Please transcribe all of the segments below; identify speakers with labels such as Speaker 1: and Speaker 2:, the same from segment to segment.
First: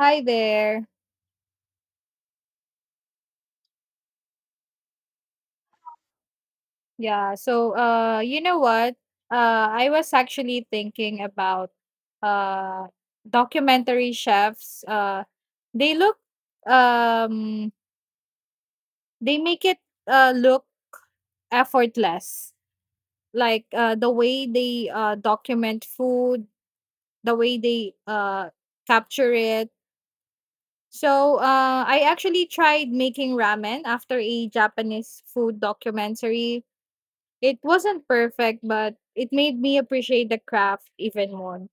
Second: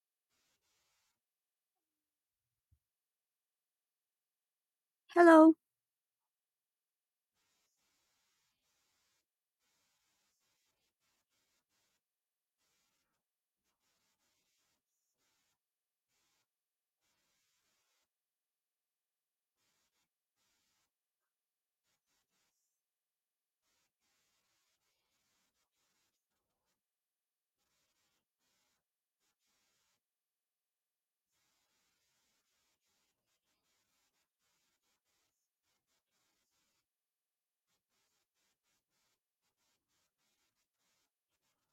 Speaker 1: Hi there.
Speaker 2: Hello.
Speaker 1: Yeah, so you know what? I was actually thinking about uh documentary chefs. They look um they make it look effortless. Like the way they document food, the way they capture it. So I actually tried making ramen after a Japanese food documentary. It wasn't perfect, but it made me appreciate the craft even more.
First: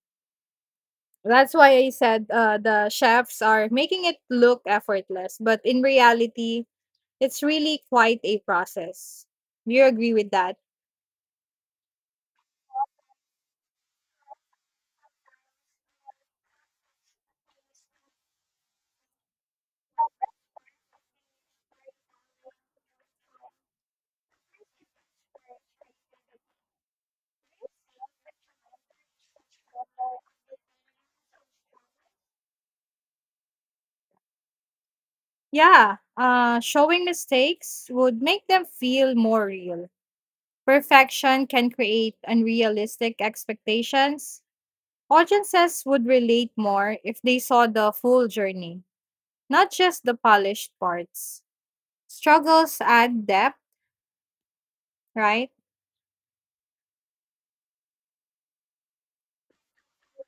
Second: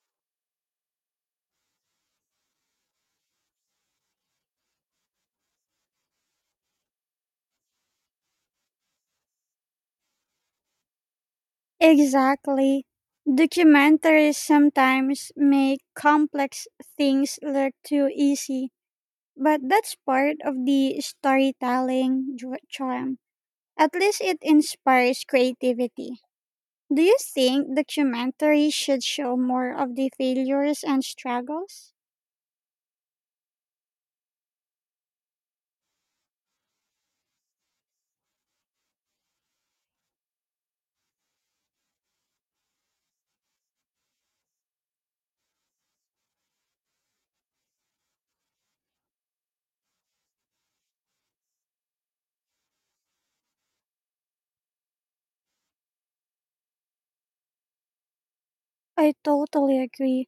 Speaker 1: That's why I said, the chefs are making it look effortless, but in reality, it's really quite a process. Do you agree with that?
Speaker 2: Exactly. Documentaries sometimes make complex things look too easy, but that's part of the storytelling charm. At least it inspires creativity. Do you think documentaries should show more of the failures and struggles?
Speaker 1: Yeah, showing mistakes would make them feel more real. Perfection can create unrealistic expectations. Audiences would relate more if they saw the full journey, not just the polished parts. Struggles add depth, right?
Speaker 2: I totally agree.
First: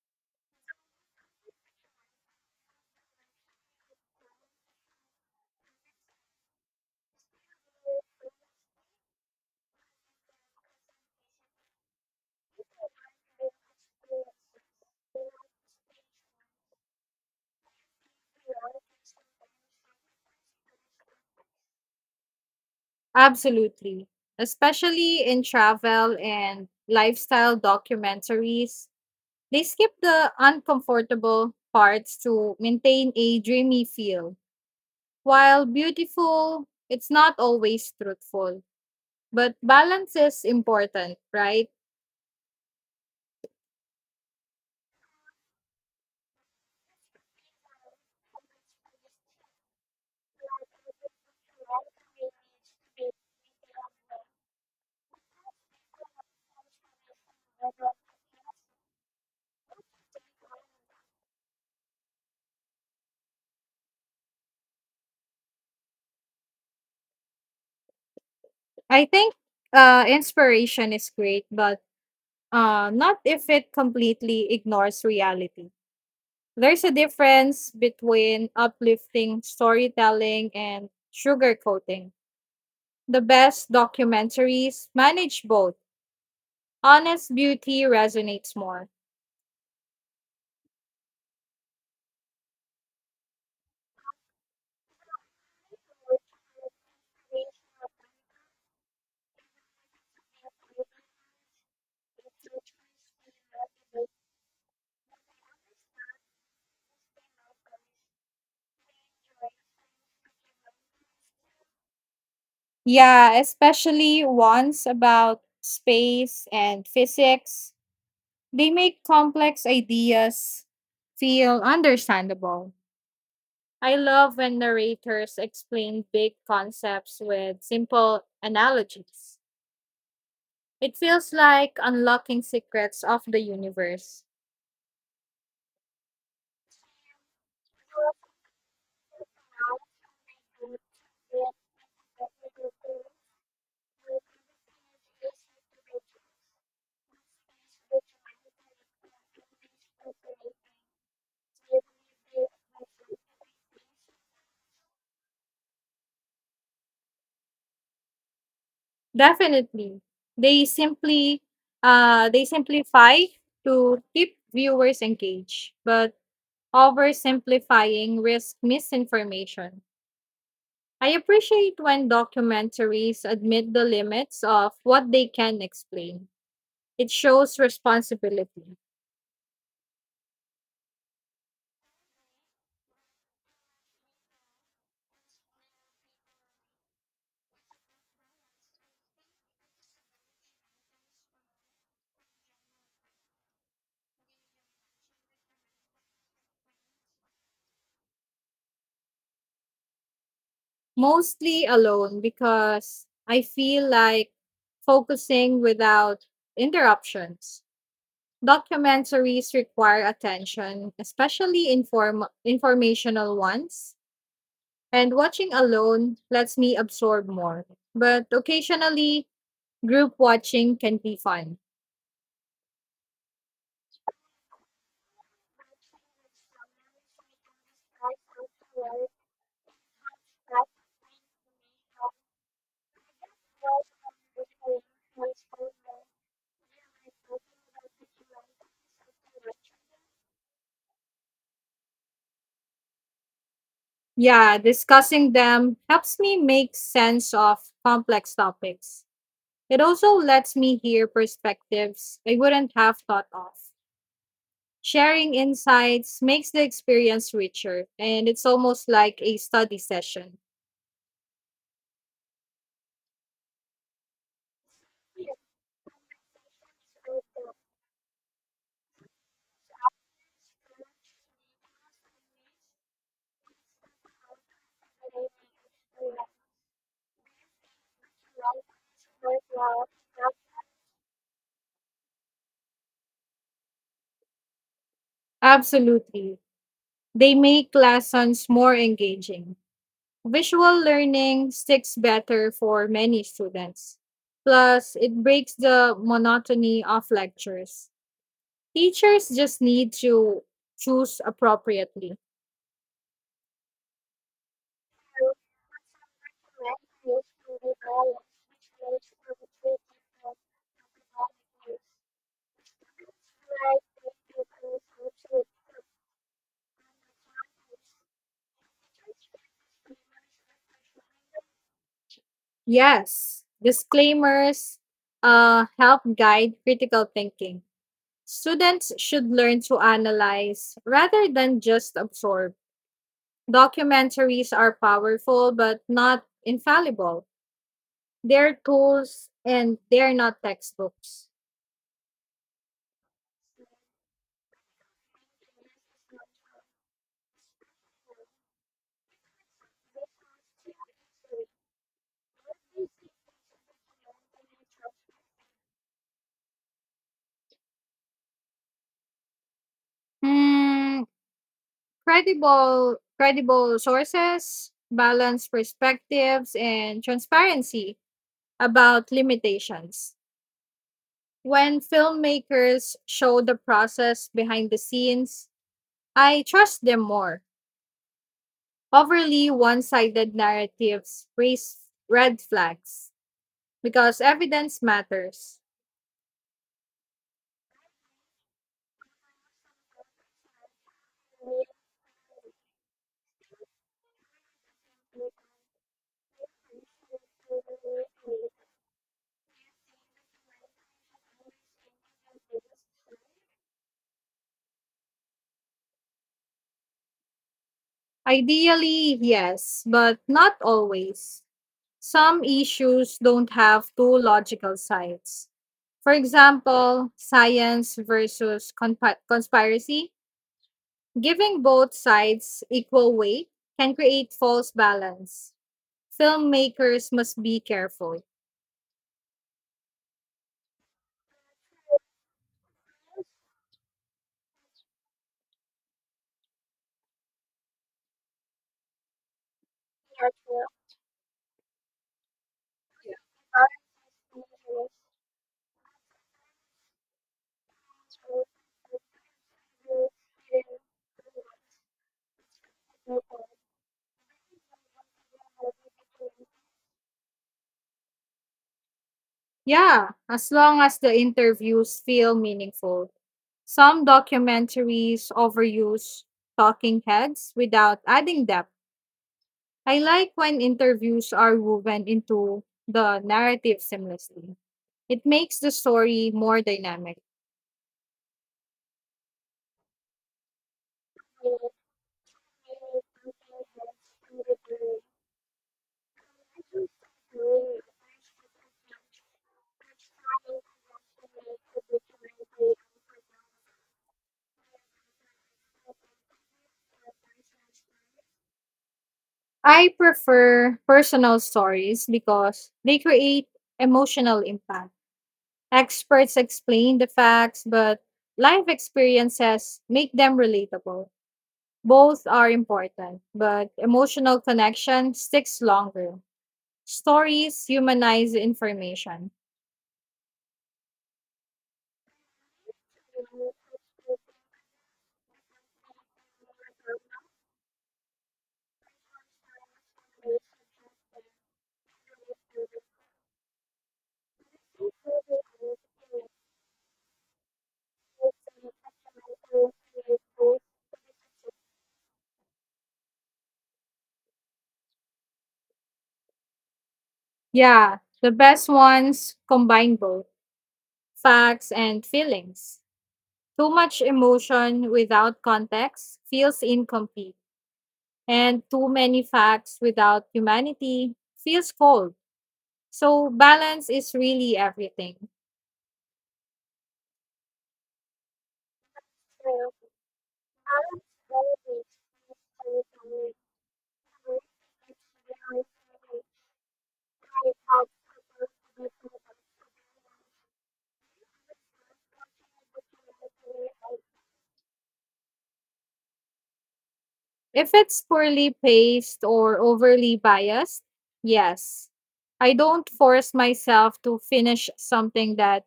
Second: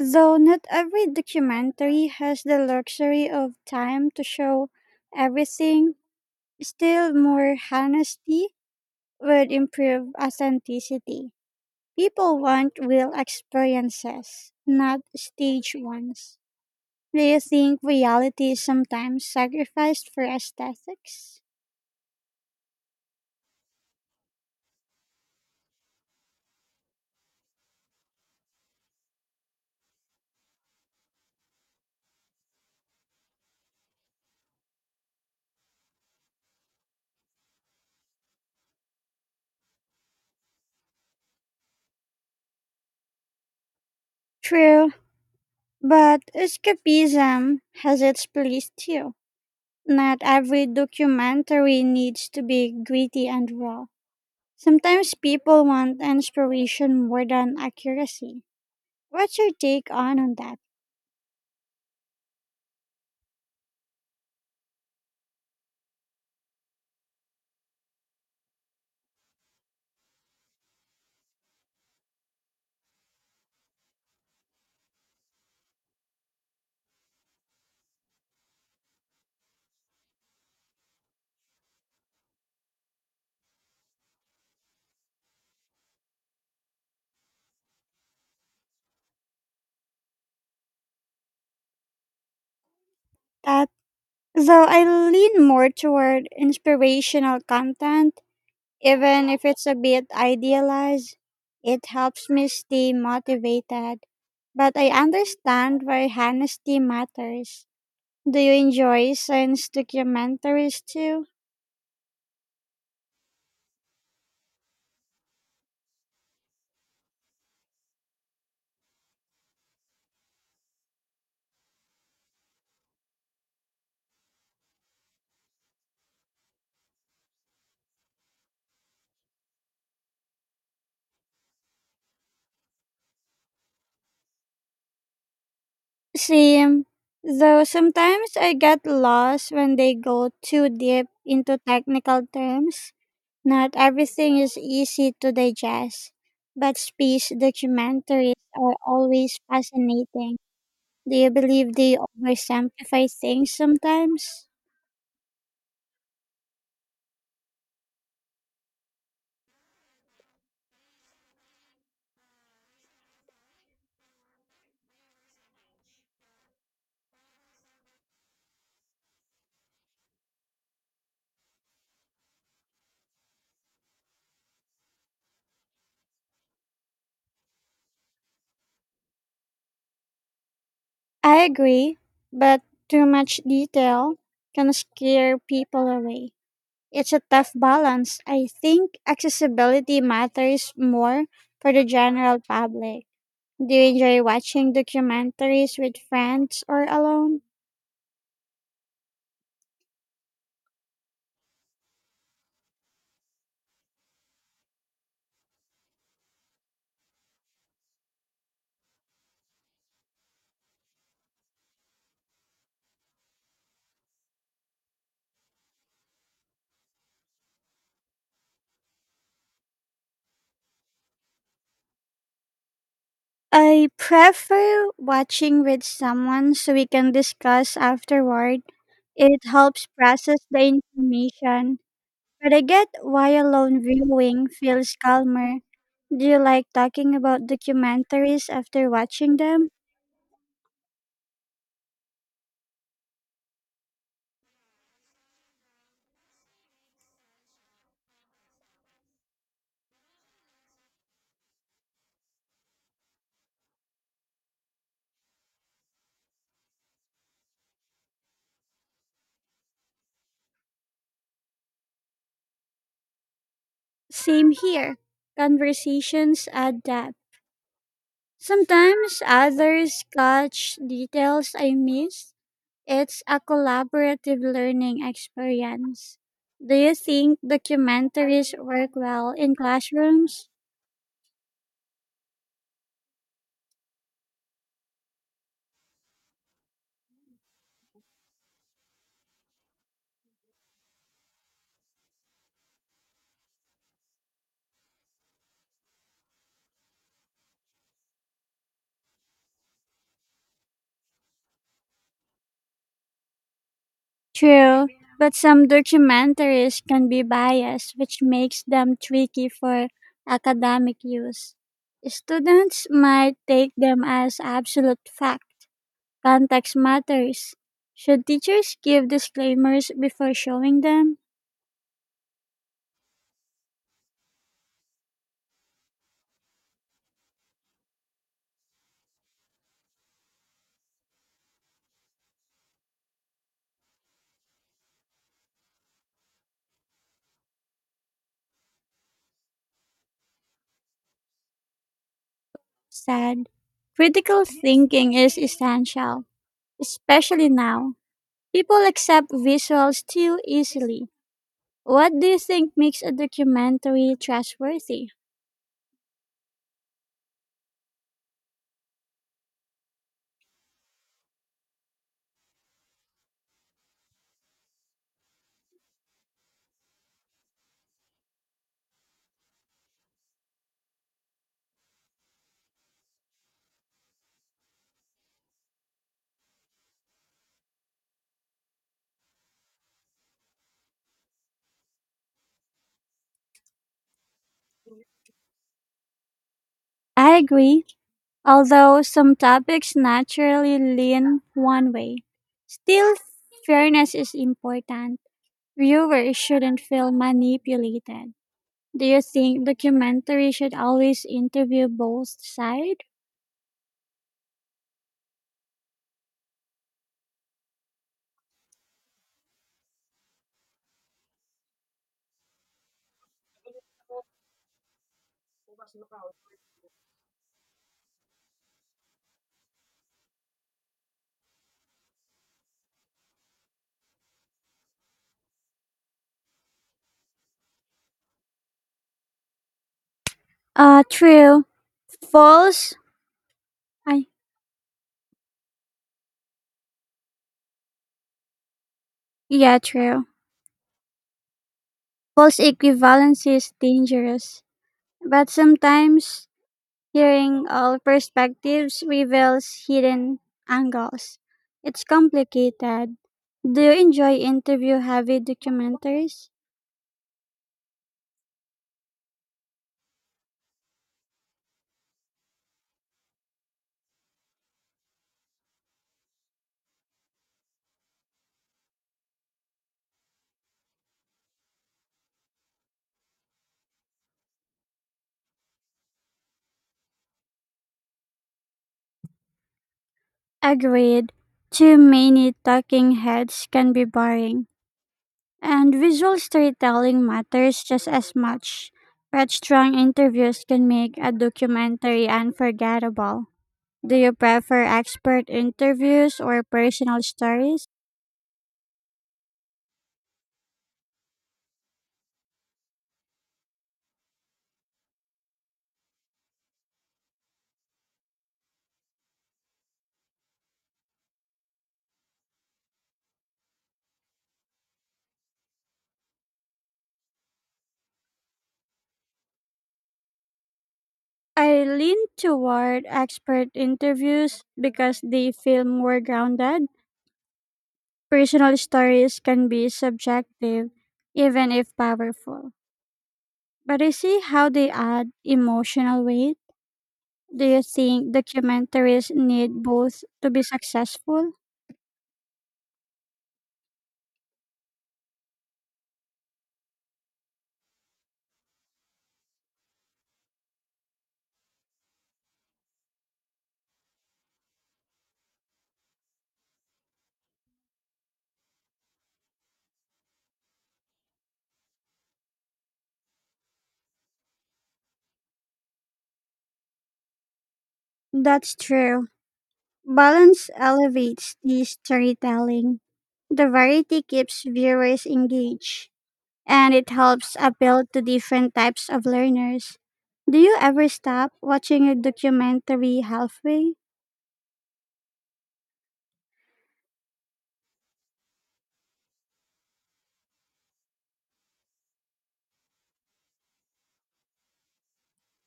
Speaker 2: Though not every documentary has the luxury of time to show everything, still more honesty would improve authenticity. People want real experiences, not staged ones. Do you think reality is sometimes sacrificed for aesthetics?
Speaker 1: Absolutely. Especially in travel and lifestyle documentaries, they skip the uncomfortable parts to maintain a dreamy feel. While beautiful, it's not always truthful, but balance is important, right?
Speaker 2: True, but escapism has its place too. Not every documentary needs to be gritty and raw. Sometimes people want inspiration more than accuracy. What's your take on that?
Speaker 1: I think, inspiration is great, but not if it completely ignores reality. There's a difference between uplifting storytelling and sugarcoating. The best documentaries manage both. Honest beauty resonates more.
Speaker 2: That Though I lean more toward inspirational content, even if it's a bit idealized, it helps me stay motivated. But I understand why honesty matters. Do you enjoy science documentaries too?
Speaker 1: Yeah, especially ones about space and physics. They make complex ideas feel understandable. I love when narrators explain big concepts with simple analogies. It feels like unlocking secrets of the universe.
Speaker 2: Same. Though sometimes I get lost when they go too deep into technical terms. Not everything is easy to digest, but space documentaries are always fascinating. Do you believe they oversimplify things sometimes?
Speaker 1: Definitely. They simply they simplify to keep viewers engaged, but oversimplifying risk misinformation. I appreciate when documentaries admit the limits of what they can explain. It shows responsibility.
Speaker 2: I agree, but too much detail can scare people away. It's a tough balance. I think accessibility matters more for the general public. Do you enjoy watching documentaries with friends or alone?
Speaker 1: Mostly alone because I feel like focusing without interruptions. Documentaries require attention, especially informational ones, and watching alone lets me absorb more. But occasionally, group watching can be fun.
Speaker 2: I prefer watching with someone so we can discuss afterward. It helps process the information. But I get why alone viewing feels calmer. Do you like talking about documentaries after watching them?
Speaker 1: Yeah, discussing them helps me make sense of complex topics. It also lets me hear perspectives I wouldn't have thought of. Sharing insights makes the experience richer, and it's almost like a study session.
Speaker 2: Same here. Conversations add depth. Sometimes others catch details I miss. It's a collaborative learning experience. Do you think documentaries work well in classrooms?
Speaker 1: Absolutely. They make lessons more engaging. Visual learning sticks better for many students. Plus, it breaks the monotony of lectures. Teachers just need to choose appropriately.
Speaker 2: True, but some documentaries can be biased, which makes them tricky for academic use. Students might take them as absolute fact. Context matters. Should teachers give disclaimers before showing them?
Speaker 1: Yes, disclaimers help guide critical thinking. Students should learn to analyze rather than just absorb. Documentaries are powerful but not infallible. They're tools and they're not textbooks.
Speaker 2: Sad. Critical thinking is essential, especially now. People accept visuals too easily. What do you think makes a documentary trustworthy?
Speaker 1: Hmm, credible sources, balanced perspectives and transparency about limitations. When filmmakers show the process behind the scenes, I trust them more. Overly one sided narratives raise red flags because evidence matters.
Speaker 2: I agree, although some topics naturally lean one way. Still, fairness is important. Viewers shouldn't feel manipulated. Do you think documentary should always interview both sides?
Speaker 1: Ideally, yes, but not always. Some issues don't have two logical sides. For example, science versus conspiracy. Giving both sides equal weight can create false balance. Filmmakers must be careful.
Speaker 2: True. False. I, yeah, true. False equivalency is dangerous, but sometimes hearing all perspectives reveals hidden angles. It's complicated. Do you enjoy interview heavy documentaries?
Speaker 1: Yeah, as long as the interviews feel meaningful. Some documentaries overuse talking heads without adding depth. I like when interviews are woven into the narrative seamlessly. It makes the story more dynamic.
Speaker 2: Agreed. Too many talking heads can be boring. And visual storytelling matters just as much. But strong interviews can make a documentary unforgettable. Do you prefer expert interviews or personal stories?
Speaker 1: I prefer personal stories because they create emotional impact. Experts explain the facts, but life experiences make them relatable. Both are important, but emotional connection sticks longer. Stories humanize information.
Speaker 2: I lean toward expert interviews because they feel more grounded. Personal stories can be subjective, even if powerful. But I see how they add emotional weight. Do you think documentaries need both to be successful?
Speaker 1: Yeah, the best ones combine both facts and feelings. Too much emotion without context feels incomplete, and too many facts without humanity feels cold. So, balance is really everything.
Speaker 2: That's true. Balance elevates the storytelling. The variety keeps viewers engaged, and it helps appeal to different types of learners. Do you ever stop watching a documentary halfway?
Speaker 1: If it's poorly paced or overly biased, yes. I don't force myself to finish something that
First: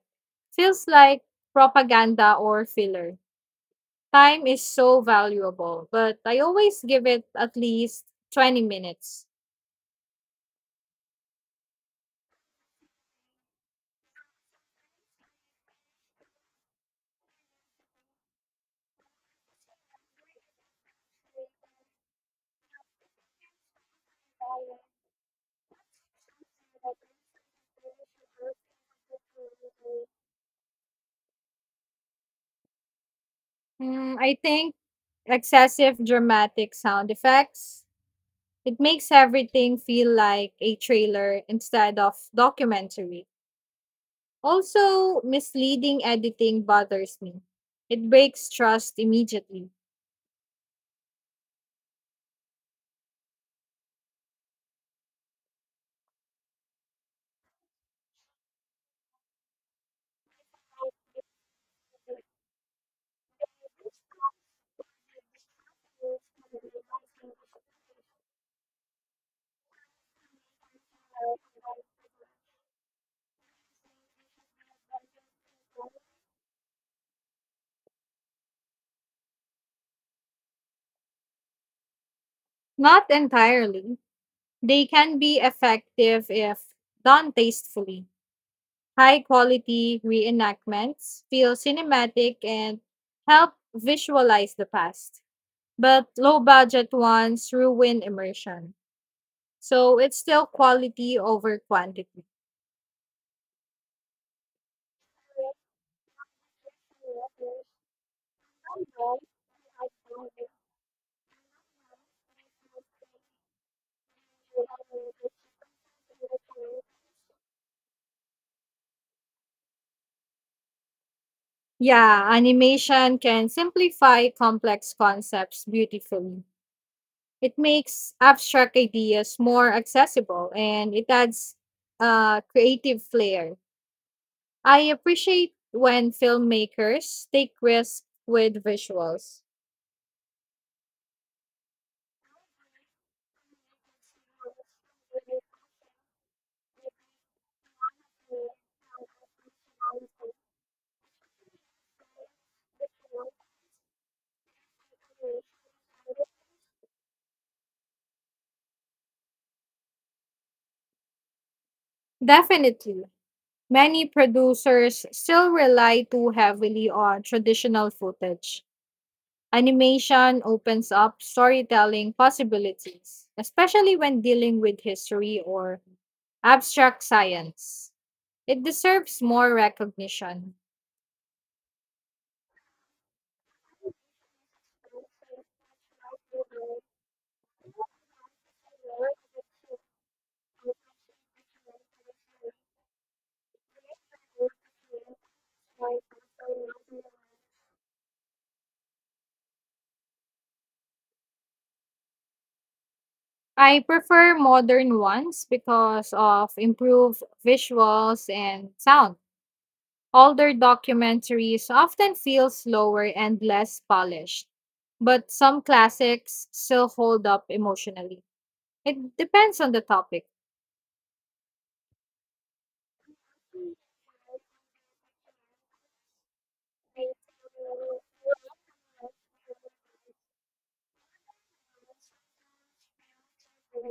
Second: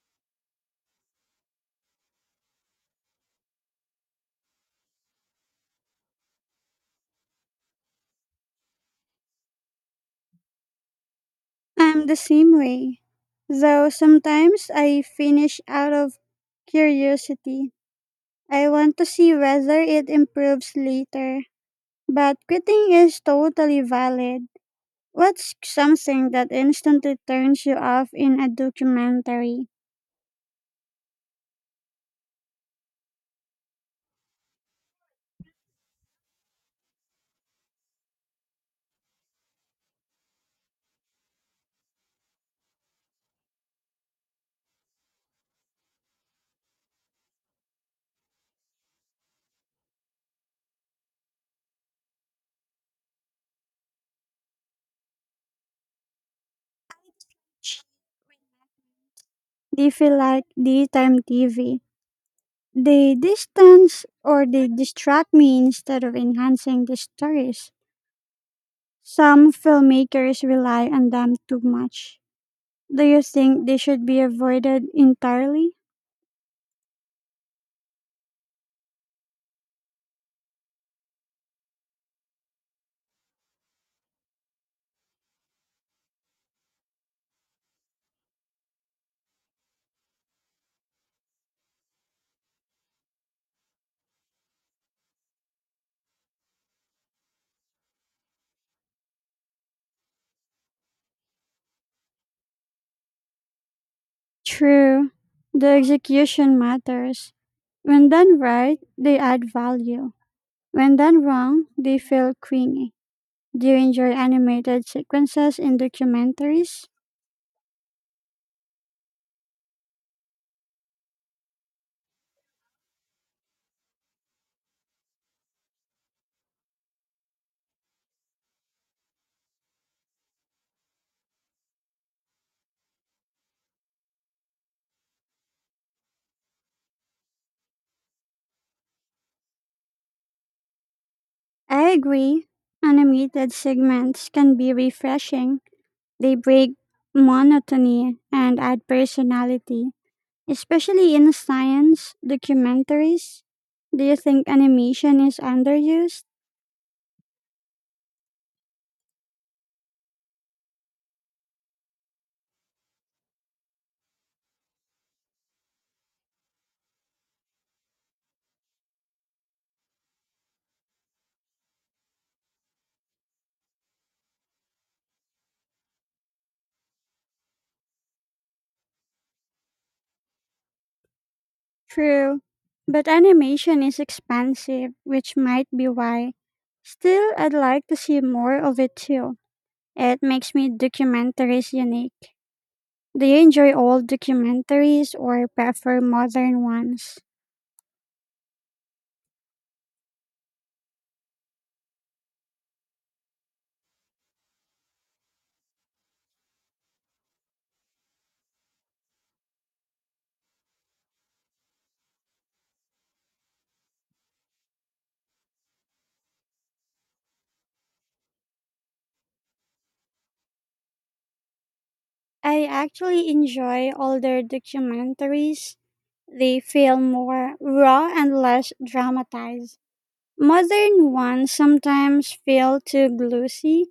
Speaker 1: feels like propaganda or filler. Time is so valuable, but I always give it at least 20 minutes.
Speaker 2: I'm the same way. Though sometimes I finish out of curiosity. I want to see whether it improves later. But quitting is totally valid. What's something that instantly turns you off in a documentary?
Speaker 1: Mm, I think excessive dramatic sound effects, it makes everything feel like a trailer instead of documentary. Also, misleading editing bothers me. It breaks trust immediately.
Speaker 2: Do you feel like daytime TV? They distance or they distract me instead of enhancing the stories. Some filmmakers rely on them too much. Do you think they should be avoided entirely?
Speaker 1: Not entirely. They can be effective if done tastefully. High quality reenactments feel cinematic and help visualize the past, but low budget ones ruin immersion. So it's still quality over quantity.
Speaker 2: True, the execution matters. When done right, they add value. When done wrong, they feel cringy. Do you enjoy animated sequences in documentaries?
Speaker 1: Yeah, animation can simplify complex concepts beautifully. It makes abstract ideas more accessible and it adds creative flair. I appreciate when filmmakers take risks with visuals.
Speaker 2: I agree. Animated segments can be refreshing. They break monotony and add personality, especially in science documentaries. Do you think animation is underused?
Speaker 1: Definitely. Many producers still rely too heavily on traditional footage. Animation opens up storytelling possibilities, especially when dealing with history or abstract science. It deserves more recognition.
Speaker 2: True, but animation is expansive, which might be why. Still, I'd like to see more of it too. It makes me documentaries unique. Do you enjoy old documentaries or prefer modern ones?
Speaker 1: I prefer modern ones because of improved visuals and sound. Older documentaries often feel slower and less polished, but some classics still hold up emotionally. It depends on the topic.
Speaker 2: I actually enjoy older documentaries. They feel more raw and less dramatized. Modern ones sometimes feel too glossy,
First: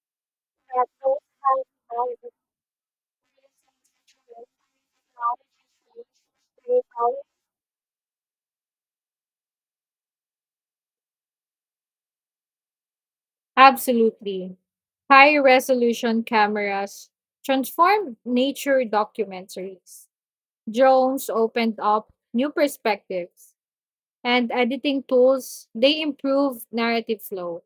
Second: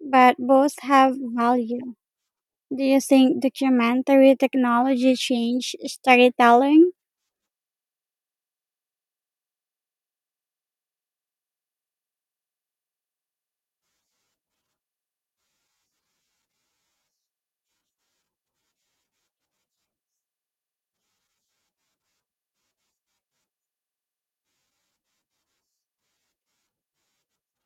Speaker 2: but both have value. Do you think documentary technology changed storytelling?
Speaker 1: Absolutely. High resolution cameras transformed nature documentaries. Drones opened up new perspectives, and editing tools they improve narrative flow.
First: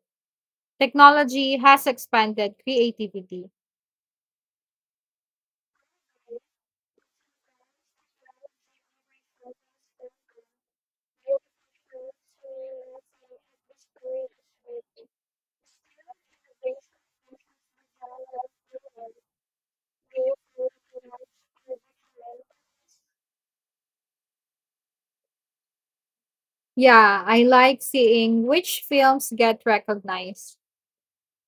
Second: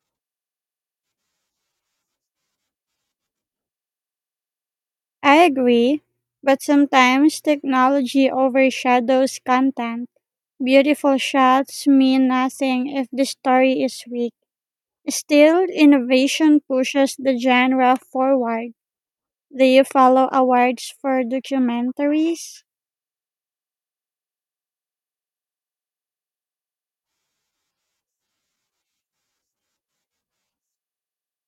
Speaker 1: Technology has expanded creativity.
Speaker 2: I agree, but sometimes technology overshadows content. Beautiful shots mean nothing if the story is weak. Still, innovation pushes the genre forward. Do you follow awards for documentaries?
Speaker 1: Yeah, I like seeing which films get recognized.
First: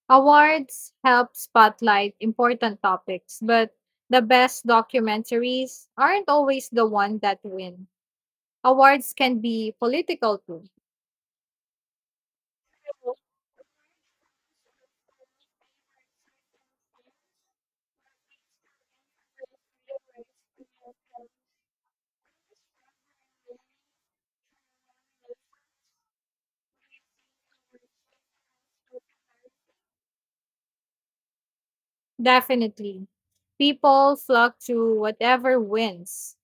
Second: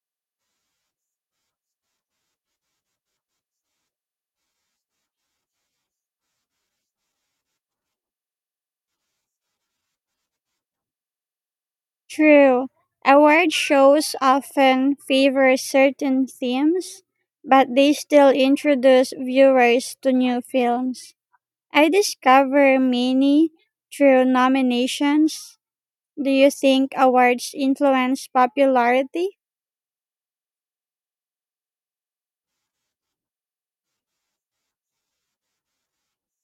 Speaker 1: Awards help spotlight important topics, but the best documentaries aren't always the one that win. Awards can be political too.
Speaker 2: True. Award shows often favor certain themes, but they still introduce viewers to new films. I discover many through nominations. Do you think awards influence popularity?
Speaker 1: Definitely. People flock to whatever wins.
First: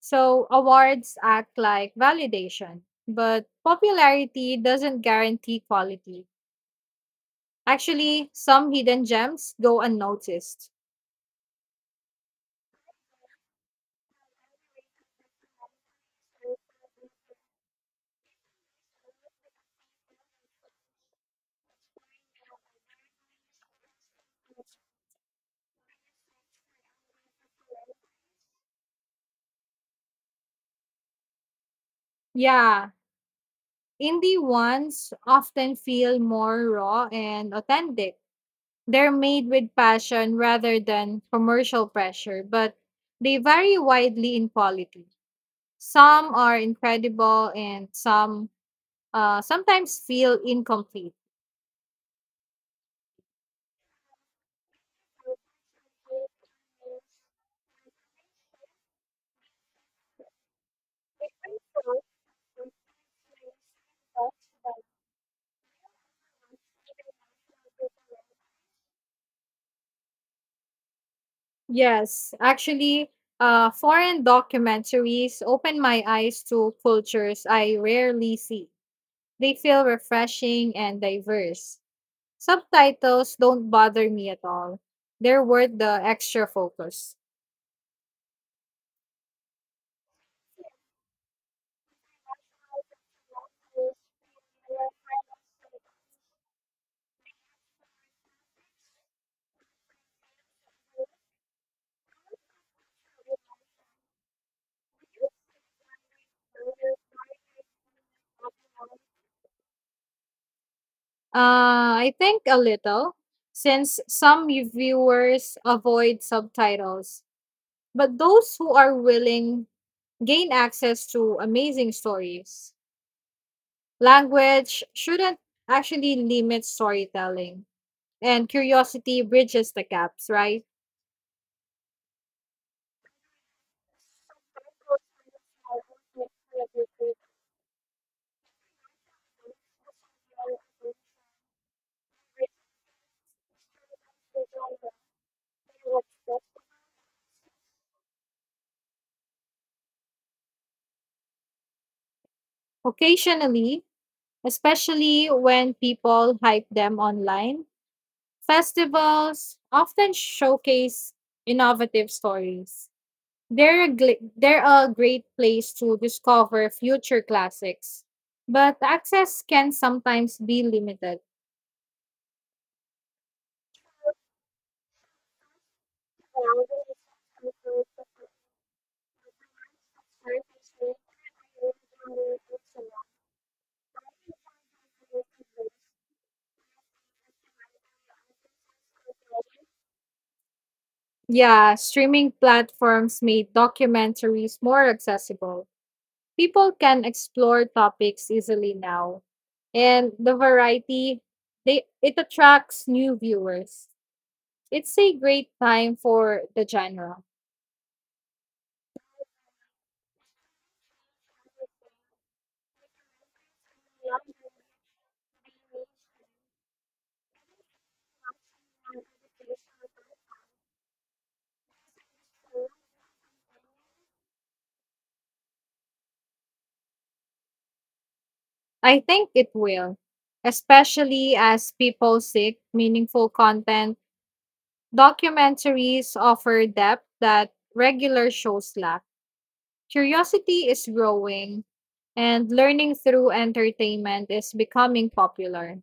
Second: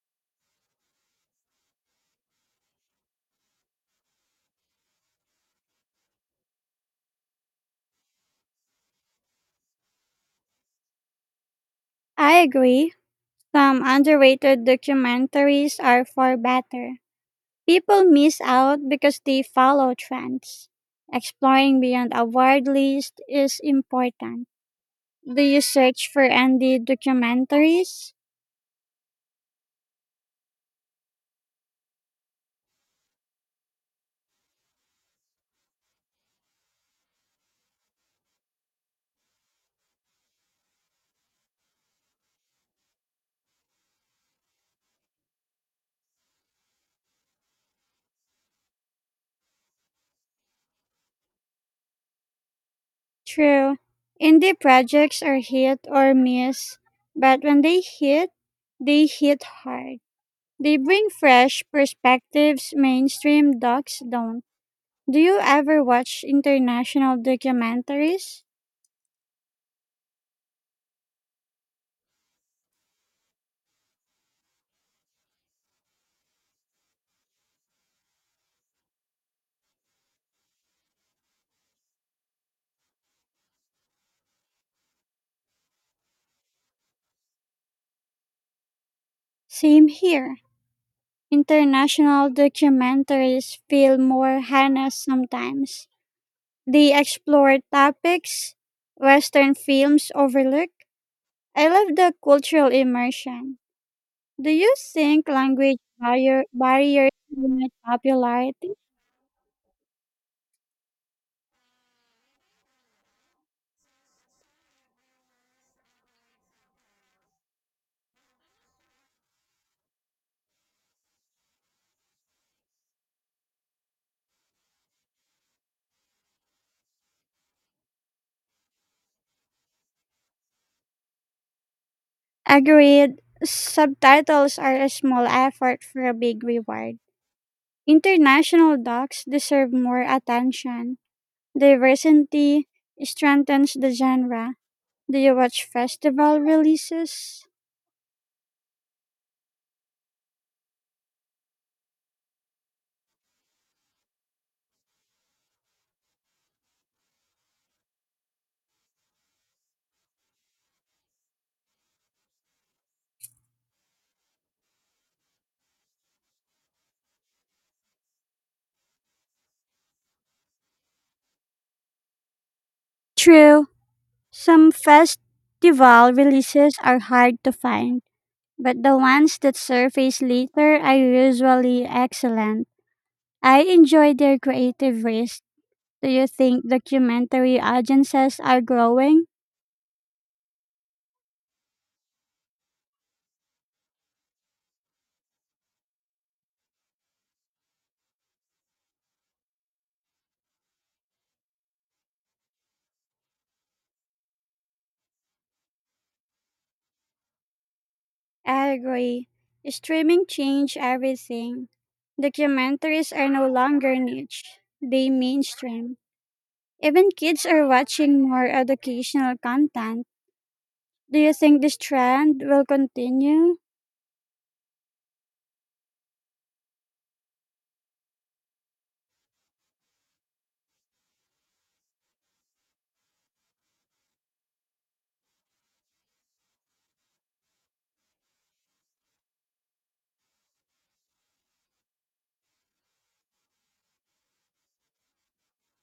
Speaker 1: So awards act like validation, but popularity doesn't guarantee quality. Actually, some hidden gems go unnoticed.
Speaker 2: I agree. Some underrated documentaries are far better. People miss out because they follow trends. Exploring beyond a word list is important. Do you search for indie documentaries?
Speaker 1: Yeah, indie ones often feel more raw and authentic. They're made with passion rather than commercial pressure, but they vary widely in quality. Some are incredible and some sometimes feel incomplete.
Speaker 2: True. Indie projects are hit or miss, but when they hit hard. They bring fresh perspectives mainstream docs don't. Do you ever watch international documentaries?
Speaker 1: Yes, actually, foreign documentaries open my eyes to cultures I rarely see. They feel refreshing and diverse. Subtitles don't bother me at all. They're worth the extra focus.
Speaker 2: Same here. International documentaries feel more honest sometimes. They explore topics Western films overlook. I love the cultural immersion. Do you think language barriers limit popularity?
Speaker 1: I think a little, since some viewers avoid subtitles, but those who are willing gain access to amazing stories. Language shouldn't actually limit storytelling, and curiosity bridges the gaps, right?
Speaker 2: Agreed. Subtitles are a small effort for a big reward. International docs deserve more attention. Diversity strengthens the genre. Do you watch festival releases?
Speaker 1: Occasionally, especially when people hype them online. Festivals often showcase innovative stories. They're a great place to discover future classics, but access can sometimes be limited.
Speaker 2: True, some festival releases are hard to find, but the ones that surface later are usually excellent. I enjoy their creative risk. Do you think documentary audiences are growing?
Speaker 1: Yeah, streaming platforms made documentaries more accessible. People can explore topics easily now, and the variety they it attracts new viewers. It's a great time for the genre.
Speaker 2: I agree. Streaming changed everything. Documentaries are no longer niche, they mainstream. Even kids are watching more educational content. Do you think this trend will continue?
Speaker 1: I think it will, especially as people seek meaningful content. Documentaries offer depth that regular shows lack. Curiosity is growing, and learning through entertainment is becoming popular.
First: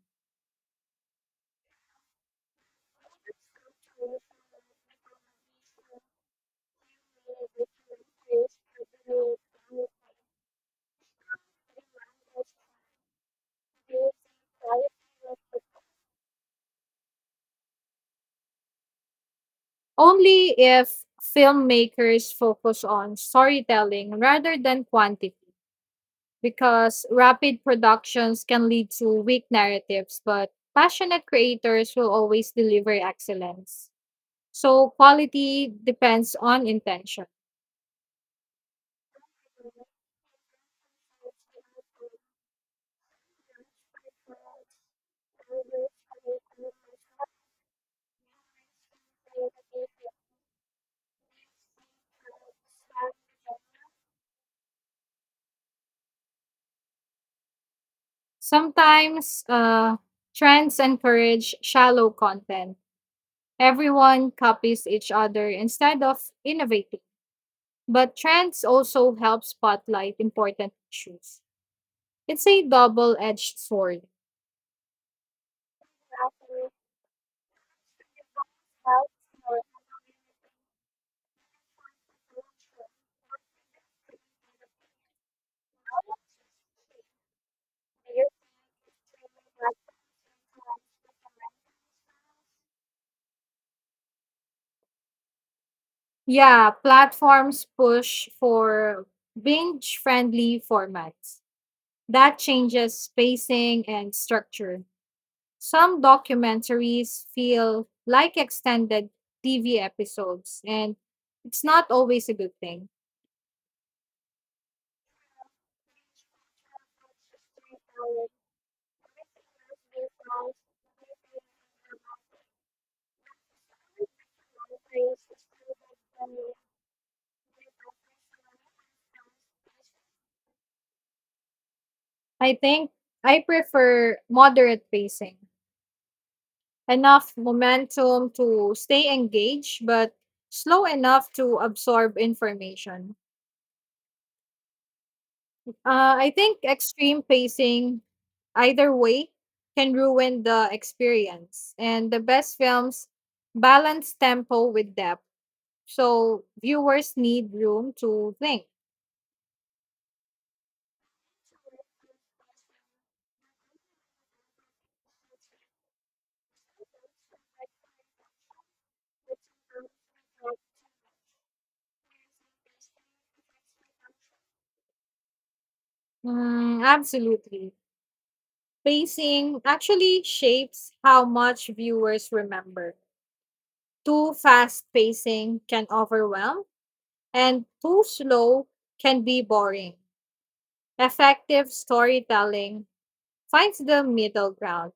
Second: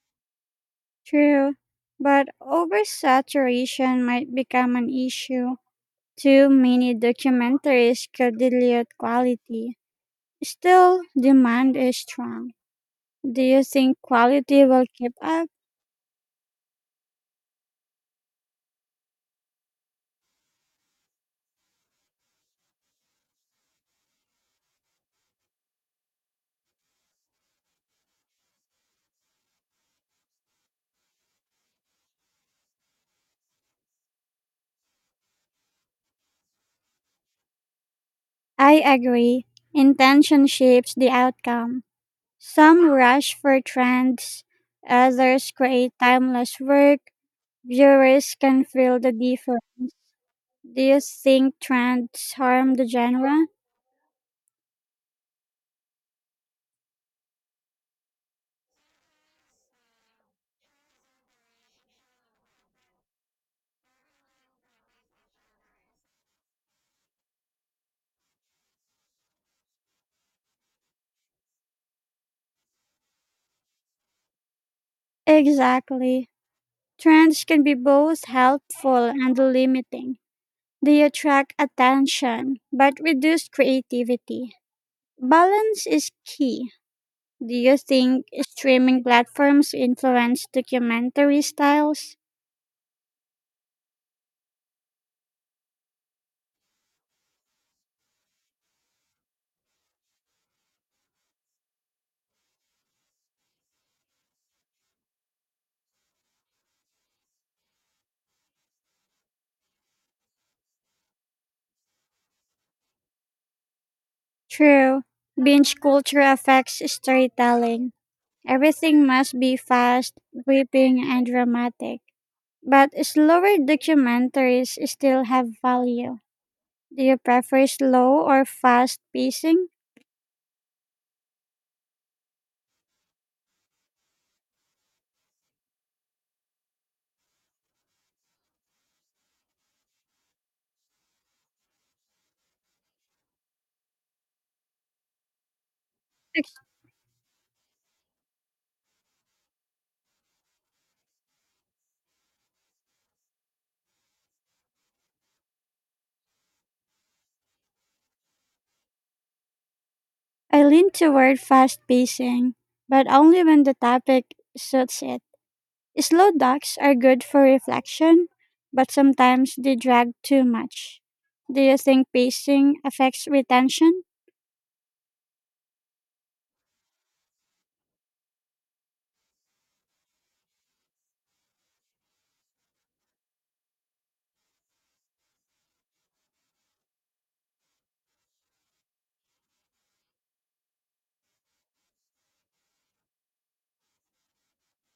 Speaker 2: True, but oversaturation might become an issue. Too many documentaries could dilute quality. Still, demand is strong. Do you think quality will keep up?
Speaker 1: Only if filmmakers focus on storytelling rather than quantity, because rapid productions can lead to weak narratives, but passionate creators will always deliver excellence. So quality depends on intention.
Speaker 2: I agree. Intention shapes the outcome. Some rush for trends, others create timeless work. Viewers can feel the difference. Do you think trends harm the genre?
Speaker 1: Sometimes trends encourage shallow content. Everyone copies each other instead of innovating. But trends also help spotlight important issues. It's a double edged sword.
Speaker 2: Exactly. Trends can be both helpful and limiting. They attract attention but reduce creativity. Balance is key. Do you think streaming platforms influence documentary styles?
Speaker 1: Yeah, platforms push for binge friendly formats. That changes spacing and structure. Some documentaries feel like extended TV episodes, and it's not always a good thing.
Speaker 2: True. Binge culture affects storytelling. Everything must be fast, gripping, and dramatic. But slower documentaries still have value. Do you prefer slow or fast pacing?
Speaker 1: I think I prefer moderate pacing, enough momentum to stay engaged, but slow enough to absorb information. I think extreme pacing, either way, can ruin the experience, and the best films balance tempo with depth. So viewers need room to think.
Speaker 2: I lean toward fast pacing, but only when the topic suits it. Slow docs are good for reflection, but sometimes they drag too much. Do you think pacing affects retention?
Speaker 1: Mm, absolutely. Pacing actually shapes how much viewers remember. Too fast pacing can overwhelm, and too slow can be boring. Effective storytelling finds the middle ground.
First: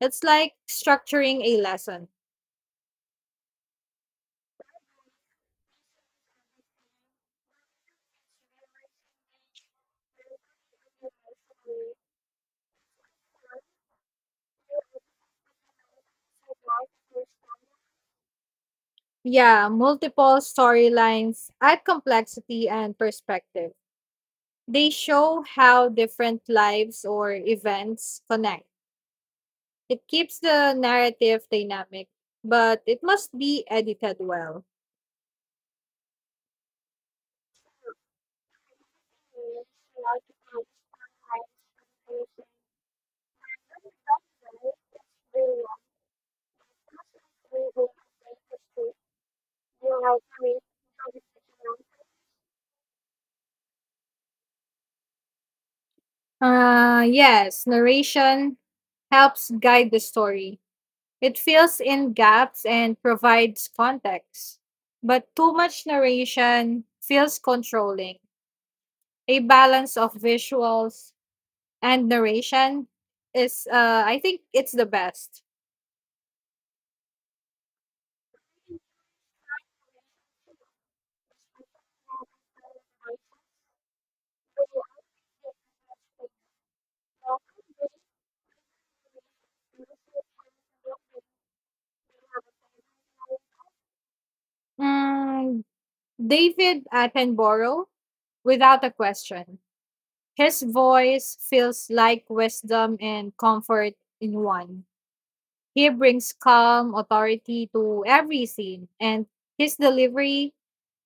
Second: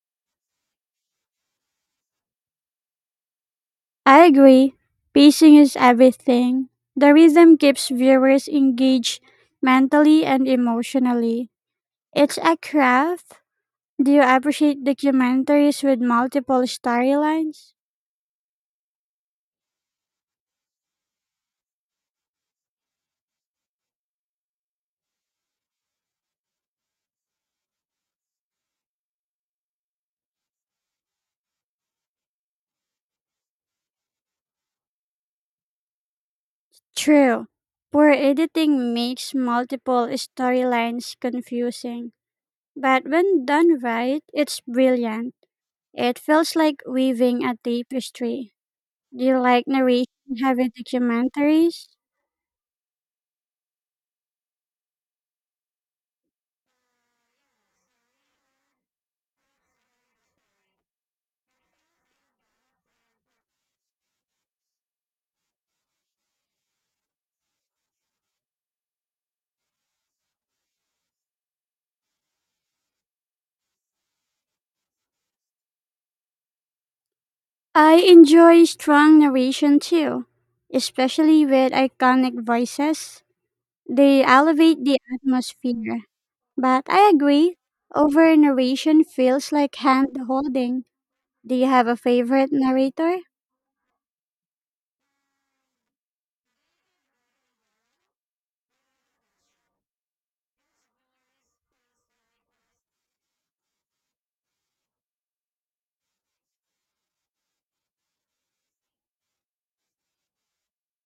Speaker 1: It's like structuring a lesson.
Speaker 2: I agree. Pacing is everything. The rhythm keeps viewers engaged mentally and emotionally. It's a craft. Do you appreciate documentaries with multiple storylines?
Speaker 1: Yeah, multiple storylines add complexity and perspective. They show how different lives or events connect. It keeps the narrative dynamic, but it must be edited well.
Speaker 2: True. Poor editing makes multiple storylines confusing, but when done right, it's brilliant. It feels like weaving a tapestry. Do you like narration heavy documentaries?
Speaker 1: Yes, narration helps guide the story. It fills in gaps and provides context. But too much narration feels controlling. A balance of visuals and narration is, it's the best.
Speaker 2: I enjoy strong narration too, especially with iconic voices. They elevate the atmosphere. But I agree, over narration feels like hand holding. Do you have a favorite narrator?
Speaker 1: Mm, David Attenborough, without a question. His voice feels like wisdom and comfort in one. He brings calm authority to every scene, and his delivery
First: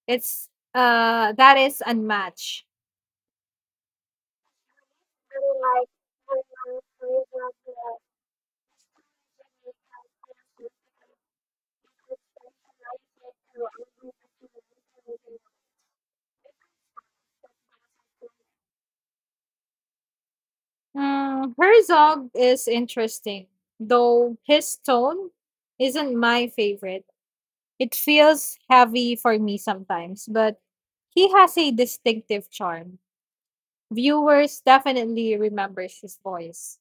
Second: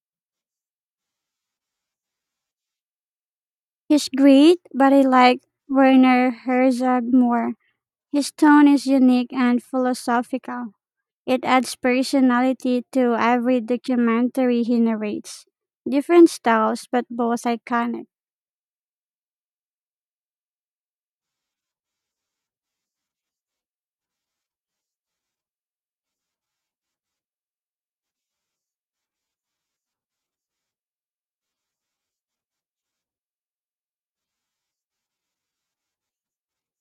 Speaker 1: it's that is unmatched.
Speaker 2: He's great, but I like Werner Herzog more. His tone is unique and philosophical. It adds personality to every documentary he narrates. Different styles, but both iconic.
Speaker 1: Mm, Herzog is interesting, though his tone isn't my favorite. It feels heavy for me sometimes, but he has a distinctive charm. Viewers definitely remembers his voice.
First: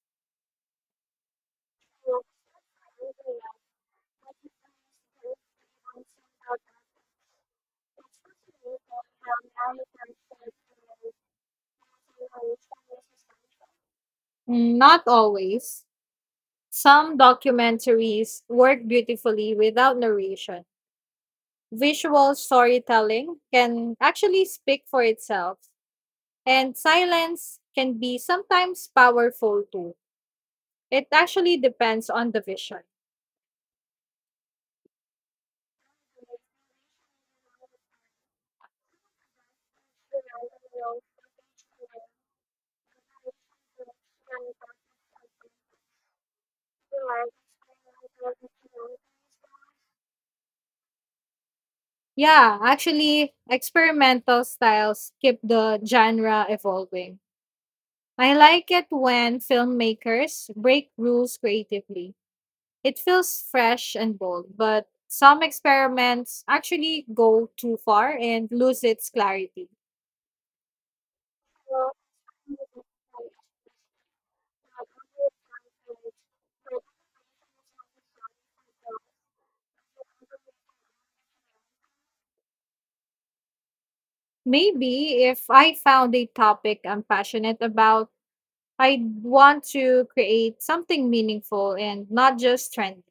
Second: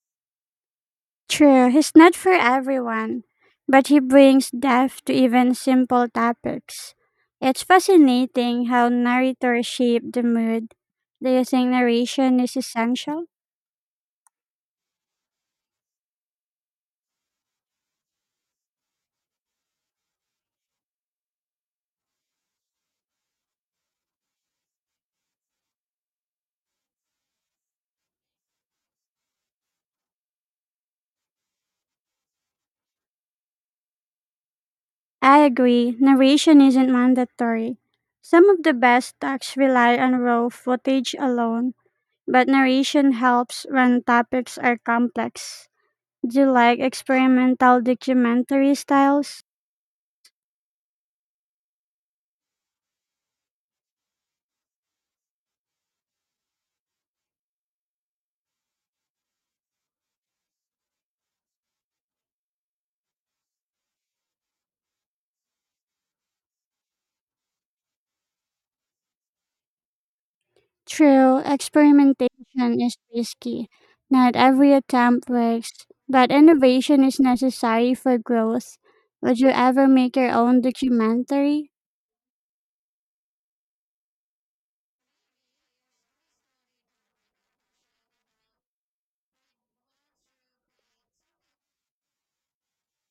Speaker 2: True, he's not for everyone, but he brings depth to even simple topics. It's fascinating how narrators shape the mood. Do you think narration is essential?
Speaker 1: Not always. Some documentaries work beautifully without narration. Visual storytelling can actually speak for itself, and silence can be sometimes powerful too. It actually depends on the vision.
Speaker 2: I agree, narration isn't mandatory. Some of the best talks rely on raw footage alone, but narration helps when topics are complex. Do you like experimental documentary styles?
Speaker 1: Yeah, actually, experimental styles keep the genre evolving. I like it when filmmakers break rules creatively. It feels fresh and bold, but some experiments actually go too far and lose its clarity.
Speaker 2: True, experimentation is risky. Not every attempt works, but innovation is necessary for growth. Would you ever make your own documentary?
Speaker 1: Maybe if I found a topic I'm passionate about, I'd want to create something meaningful and not just trendy.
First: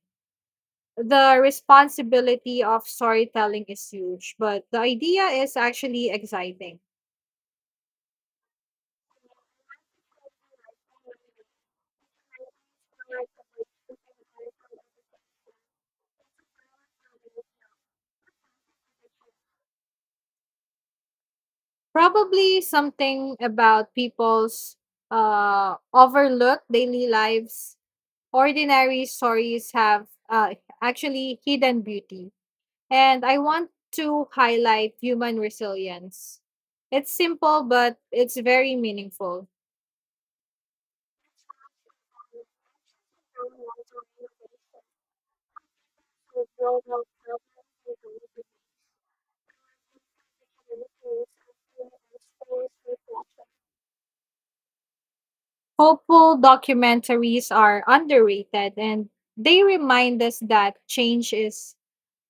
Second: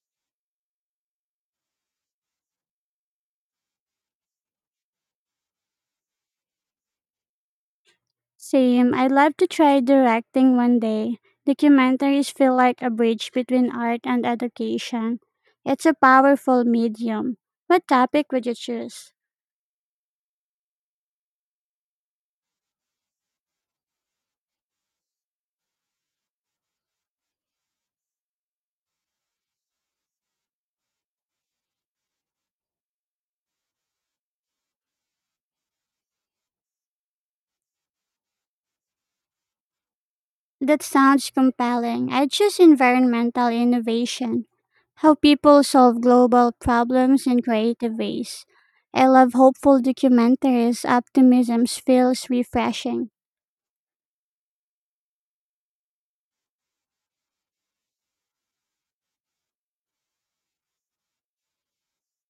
Speaker 1: The responsibility of storytelling is huge, but the idea is actually exciting.
Speaker 2: Same. I'd love to try directing one day. Documentaries feel like a bridge between art and education. It's a powerful medium. What topic would you choose?
Speaker 1: Probably something about people's overlooked daily lives. Ordinary stories have, actually hidden beauty, and I want to highlight human resilience. It's simple, but it's very meaningful.
Speaker 2: That sounds compelling. I'd choose environmental innovation, how people solve global problems in creative ways. I love hopeful documentaries. Optimism feels refreshing.
Speaker 1: Hopeful documentaries are underrated, and they remind us that change is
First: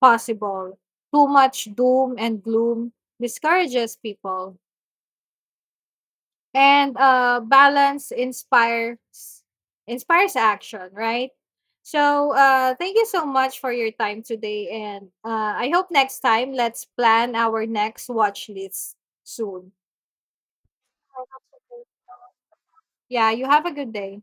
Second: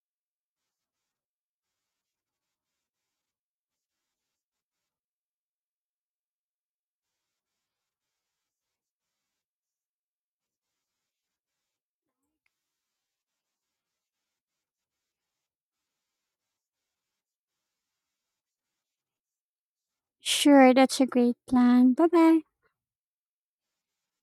Speaker 1: possible. Too much doom and gloom discourages people. And balance inspires action, right? So thank you so much for your time today, and I hope next time let's plan our next watch list soon.
Speaker 2: Sure, that's a great plan. Bye bye.
Speaker 1: Yeah, you have a good day.